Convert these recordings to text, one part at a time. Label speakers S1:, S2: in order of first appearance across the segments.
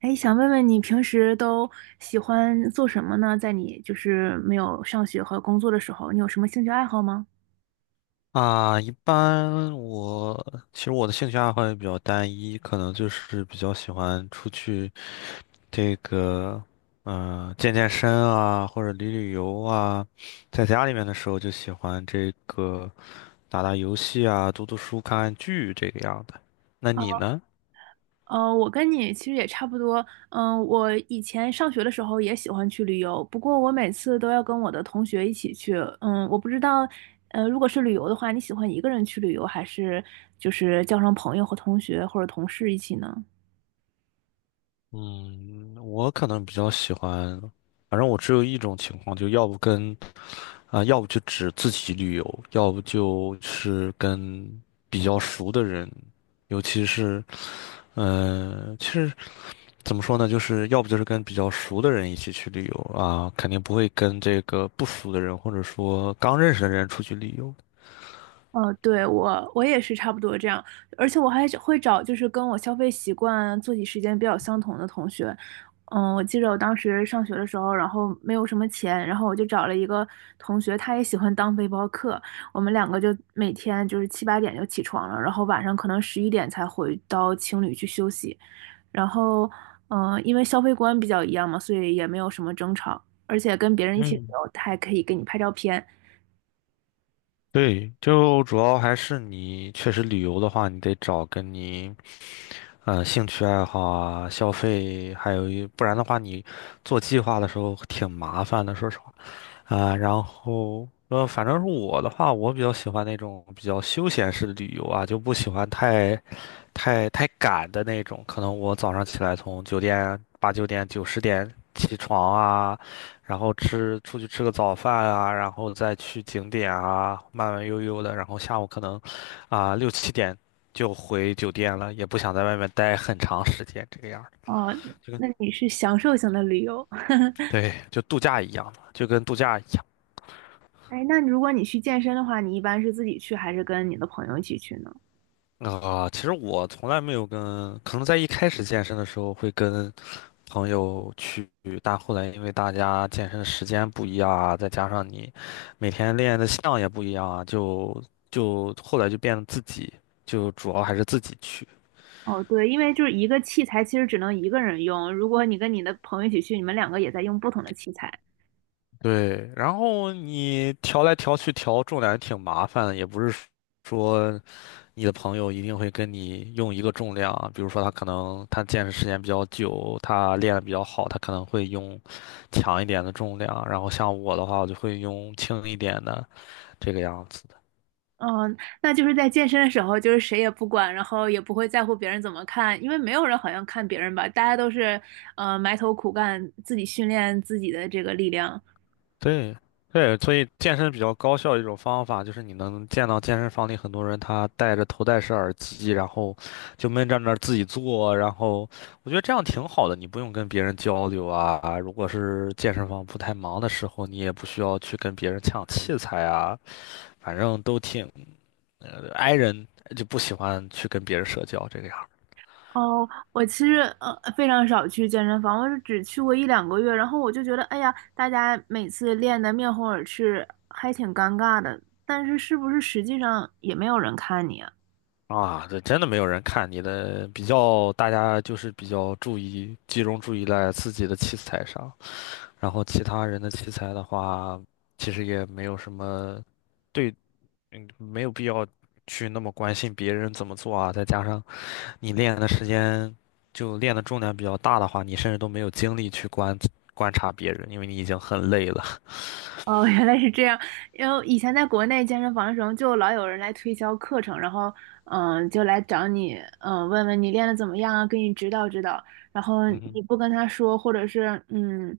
S1: 哎，想问问你平时都喜欢做什么呢？在你就是没有上学和工作的时候，你有什么兴趣爱好吗？
S2: 啊，一般我其实我的兴趣爱好也比较单一，可能就是比较喜欢出去这个，健身啊，或者旅游啊。在家里面的时候就喜欢这个打打游戏啊，读读书、看看剧这个样的。那你呢？
S1: 我跟你其实也差不多。我以前上学的时候也喜欢去旅游，不过我每次都要跟我的同学一起去。我不知道，如果是旅游的话，你喜欢一个人去旅游，还是就是叫上朋友和同学或者同事一起呢？
S2: 嗯，我可能比较喜欢，反正我只有一种情况，就要不跟啊，要不就只自己旅游，要不就是跟比较熟的人，尤其是，其实怎么说呢，就是要不就是跟比较熟的人一起去旅游啊，肯定不会跟这个不熟的人或者说刚认识的人出去旅游。
S1: 哦，对，我也是差不多这样，而且我还会找就是跟我消费习惯、作息时间比较相同的同学。我记得我当时上学的时候，然后没有什么钱，然后我就找了一个同学，他也喜欢当背包客，我们两个就每天就是七八点就起床了，然后晚上可能11点才回到青旅去休息。然后，因为消费观比较一样嘛，所以也没有什么争吵，而且跟别人一起旅
S2: 嗯
S1: 游，他还可以给你拍照片。
S2: 对，就主要还是你确实旅游的话，你得找跟你，兴趣爱好啊、消费，还有一，不然的话，你做计划的时候挺麻烦的，说实话。然后反正是我的话，我比较喜欢那种比较休闲式的旅游啊，就不喜欢太赶的那种。可能我早上起来从酒店八九点九十点起床啊，然后出去吃个早饭啊，然后再去景点啊，慢慢悠悠的，然后下午可能六七点就回酒店了，也不想在外面待很长时间这个样儿，
S1: 哦，
S2: 就跟
S1: 那你是享受型的旅游。
S2: 对，就度假一样嘛，就跟度假一样。
S1: 哎，那如果你去健身的话，你一般是自己去还是跟你的朋友一起去呢？
S2: 其实我从来没有跟，可能在一开始健身的时候会跟朋友去，但后来因为大家健身的时间不一样啊，再加上你每天练的项也不一样啊，就后来就变得自己，就主要还是自己去。
S1: 哦，对，因为就是一个器材其实只能一个人用，如果你跟你的朋友一起去，你们两个也在用不同的器材。
S2: 对，然后你调来调去调重量也挺麻烦的，也不是说。你的朋友一定会跟你用一个重量啊比如说他可能他健身时间比较久，他练得比较好，他可能会用强一点的重量，然后像我的话，我就会用轻一点的这个样子。
S1: 嗯，那就是在健身的时候，就是谁也不管，然后也不会在乎别人怎么看，因为没有人好像看别人吧，大家都是埋头苦干，自己训练自己的这个力量。
S2: 对，对，所以健身比较高效的一种方法就是你能见到健身房里很多人他戴着头戴式耳机，然后就闷在那儿自己做，然后我觉得这样挺好的，你不用跟别人交流啊。如果是健身房不太忙的时候，你也不需要去跟别人抢器材啊。反正都挺 i 人，就不喜欢去跟别人社交这个样儿
S1: 哦，我其实非常少去健身房，我是只去过一两个月，然后我就觉得，哎呀，大家每次练得面红耳赤，还挺尴尬的。但是是不是实际上也没有人看你啊？
S2: 啊。这真的没有人看你的，比较大家就是比较注意集中注意在自己的器材上，然后其他人的器材的话，其实也没有什么。对，没有必要去那么关心别人怎么做啊。再加上你练的时间就练的重量比较大的话，你甚至都没有精力去观察别人，因为你已经很累了。
S1: 哦，原来是这样。因为以前在国内健身房的时候，就老有人来推销课程，然后就来找你，问问你练的怎么样啊，给你指导指导。然后
S2: 嗯哼。
S1: 你不跟他说，或者是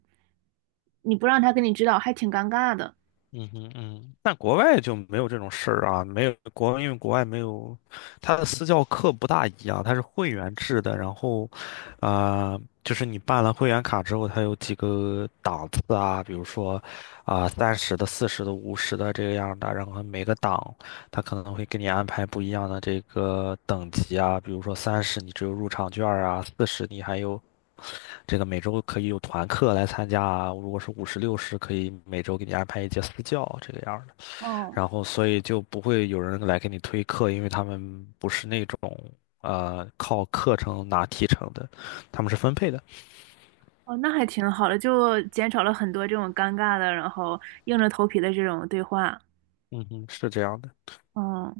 S1: 你不让他给你指导，还挺尴尬的。
S2: 嗯哼嗯，但国外就没有这种事儿啊，没有国，因为国外没有，它的私教课不大一样，它是会员制的，然后，就是你办了会员卡之后，它有几个档次啊，比如说，三十的、四十的、五十的这个样的，然后每个档它可能会给你安排不一样的这个等级啊，比如说三十你只有入场券儿啊，四十你还有。这个每周可以有团课来参加啊，如果是50、60，可以每周给你安排一节私教这个样儿的。
S1: 哦。
S2: 然后，所以就不会有人来给你推课，因为他们不是那种靠课程拿提成的，他们是分配的。
S1: 哦，那还挺好的，就减少了很多这种尴尬的，然后硬着头皮的这种对话。
S2: 嗯哼，是这样的。
S1: 嗯，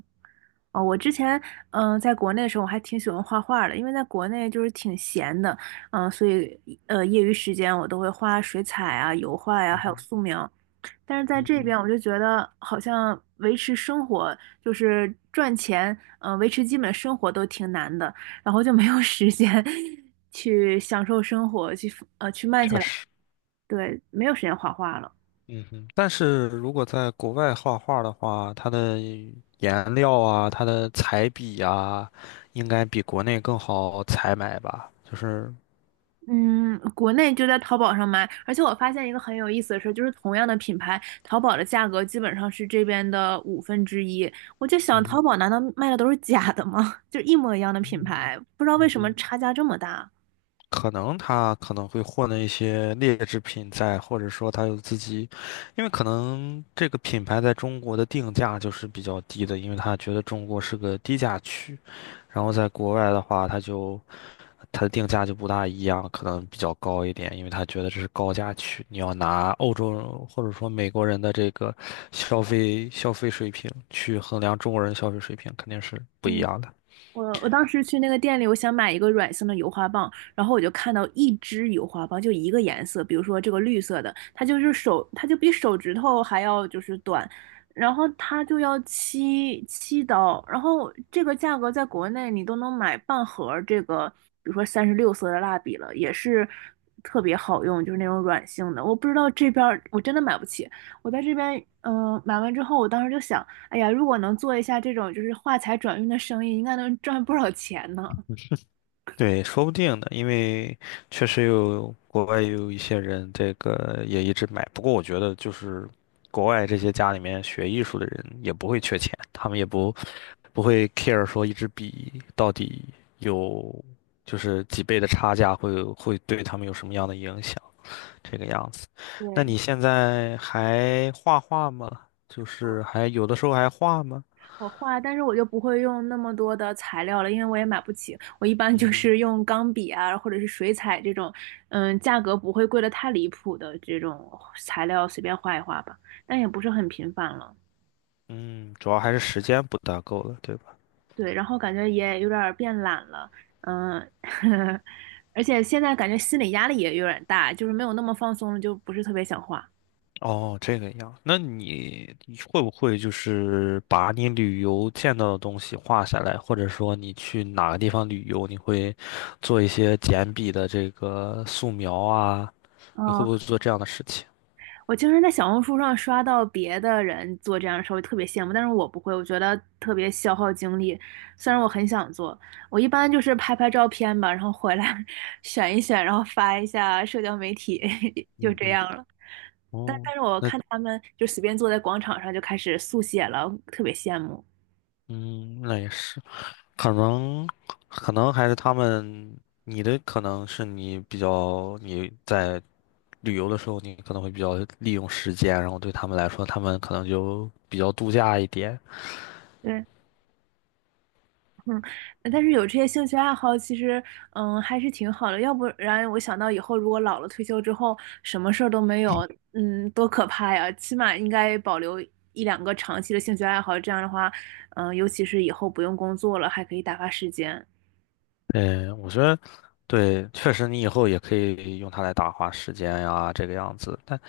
S1: 哦，我之前在国内的时候，我还挺喜欢画画的，因为在国内就是挺闲的，所以业余时间我都会画水彩啊、油画呀、
S2: 嗯
S1: 还有
S2: 哼，
S1: 素描。但是在
S2: 嗯
S1: 这
S2: 哼，
S1: 边，我就觉得好像维持生活，就是赚钱，维持基本生活都挺难的，然后就没有时间 去享受生活，去慢下
S2: 确
S1: 来。
S2: 实。
S1: 对，没有时间画画了。
S2: 嗯哼，但是如果在国外画画的话，它的颜料啊，它的彩笔啊，应该比国内更好采买吧？就是，
S1: 嗯，国内就在淘宝上买，而且我发现一个很有意思的事，就是同样的品牌，淘宝的价格基本上是这边的五分之一。我就想，
S2: 嗯
S1: 淘
S2: 哼
S1: 宝难道卖的都是假的吗？就一模一样的
S2: 嗯
S1: 品
S2: 哼，
S1: 牌，不知道为
S2: 嗯
S1: 什么
S2: 哼。
S1: 差价这么大。
S2: 可能他可能会混了一些劣质品在，或者说他有自己，因为可能这个品牌在中国的定价就是比较低的，因为他觉得中国是个低价区，然后在国外的话，他就他的定价就不大一样，可能比较高一点，因为他觉得这是高价区，你要拿欧洲人或者说美国人的这个消费水平去衡量中国人消费水平，肯定是不一
S1: 嗯，
S2: 样的。
S1: 我当时去那个店里，我想买一个软性的油画棒，然后我就看到一支油画棒，就一个颜色，比如说这个绿色的，它就比手指头还要就是短，然后它就要七刀，然后这个价格在国内你都能买半盒儿这个，比如说36色的蜡笔了，也是特别好用，就是那种软性的。我不知道这边儿我真的买不起，我在这边买完之后，我当时就想。哎呀，如果能做一下这种就是画材转运的生意，应该能赚不少钱呢。
S2: 对，说不定呢，因为确实有国外有一些人，这个也一直买。不过我觉得，就是国外这些家里面学艺术的人也不会缺钱，他们也不会 care 说一支笔到底有就是几倍的差价会对他们有什么样的影响，这个样子。那
S1: 对，
S2: 你现在还画画吗？就是
S1: 我
S2: 还有的时候还画吗？
S1: 我画，但是我就不会用那么多的材料了，因为我也买不起。我一般就
S2: 嗯
S1: 是用钢笔啊，或者是水彩这种，价格不会贵的太离谱的这种材料随便画一画吧，但也不是很频繁了。
S2: 嗯，主要还是时间不大够了，对吧？
S1: 对，然后感觉也有点儿变懒了，嗯，而且现在感觉心理压力也有点大，就是没有那么放松了，就不是特别想画。
S2: 哦，这个样。那你会不会就是把你旅游见到的东西画下来，或者说你去哪个地方旅游，你会做一些简笔的这个素描啊？你会
S1: 嗯，
S2: 不会做这样的事情？
S1: 我经常在小红书上刷到别的人做这样的事儿，我特别羡慕，但是我不会，我觉得特别消耗精力。虽然我很想做，我一般就是拍拍照片吧，然后回来 选一选，然后发一下社交媒体，就
S2: 嗯
S1: 这
S2: 哼，
S1: 样了。但
S2: 哦，
S1: 但是我
S2: 那
S1: 看他们就随便坐在广场上就开始速写了，特别羡慕。
S2: 嗯，那也是，可能可能还是他们，你的可能是你比较你在旅游的时候，你可能会比较利用时间，然后对他们来说，他们可能就比较度假一点。
S1: 对，嗯，但是有这些兴趣爱好，其实还是挺好的。要不然我想到以后如果老了退休之后，什么事儿都没有，多可怕呀！起码应该保留一两个长期的兴趣爱好，这样的话，尤其是以后不用工作了，还可以打发时间。
S2: 嗯，我觉得对，确实你以后也可以用它来打发时间呀，这个样子。但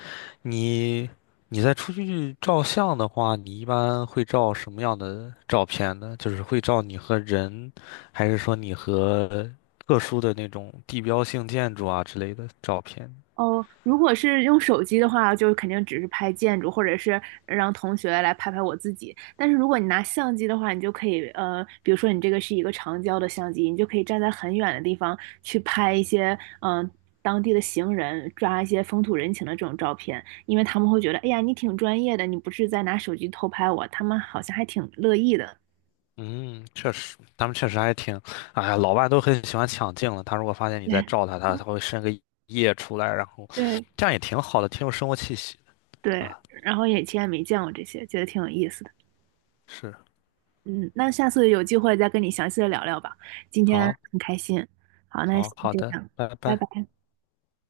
S2: 你你在出去照相的话，你一般会照什么样的照片呢？就是会照你和人，还是说你和特殊的那种地标性建筑啊之类的照片？
S1: 哦，如果是用手机的话，就肯定只是拍建筑，或者是让同学来拍拍我自己。但是如果你拿相机的话，你就可以，比如说你这个是一个长焦的相机，你就可以站在很远的地方去拍一些，当地的行人，抓一些风土人情的这种照片，因为他们会觉得，哎呀，你挺专业的，你不是在拿手机偷拍我，他们好像还挺乐意的。
S2: 嗯，确实，他们确实还挺，哎呀，老外都很喜欢抢镜了。他如果 发现你在
S1: 对
S2: 照他，他会伸个叶出来，然后
S1: 对
S2: 这样也挺好的，挺有生活气息的
S1: 对，
S2: 啊。
S1: 然后也以前也没见过这些，觉得挺有意思的。
S2: 是。
S1: 嗯，那下次有机会再跟你详细的聊聊吧。今天
S2: 好，
S1: 很开心，好，那
S2: 好，
S1: 先
S2: 好
S1: 这
S2: 的，
S1: 样，
S2: 拜
S1: 拜
S2: 拜。
S1: 拜。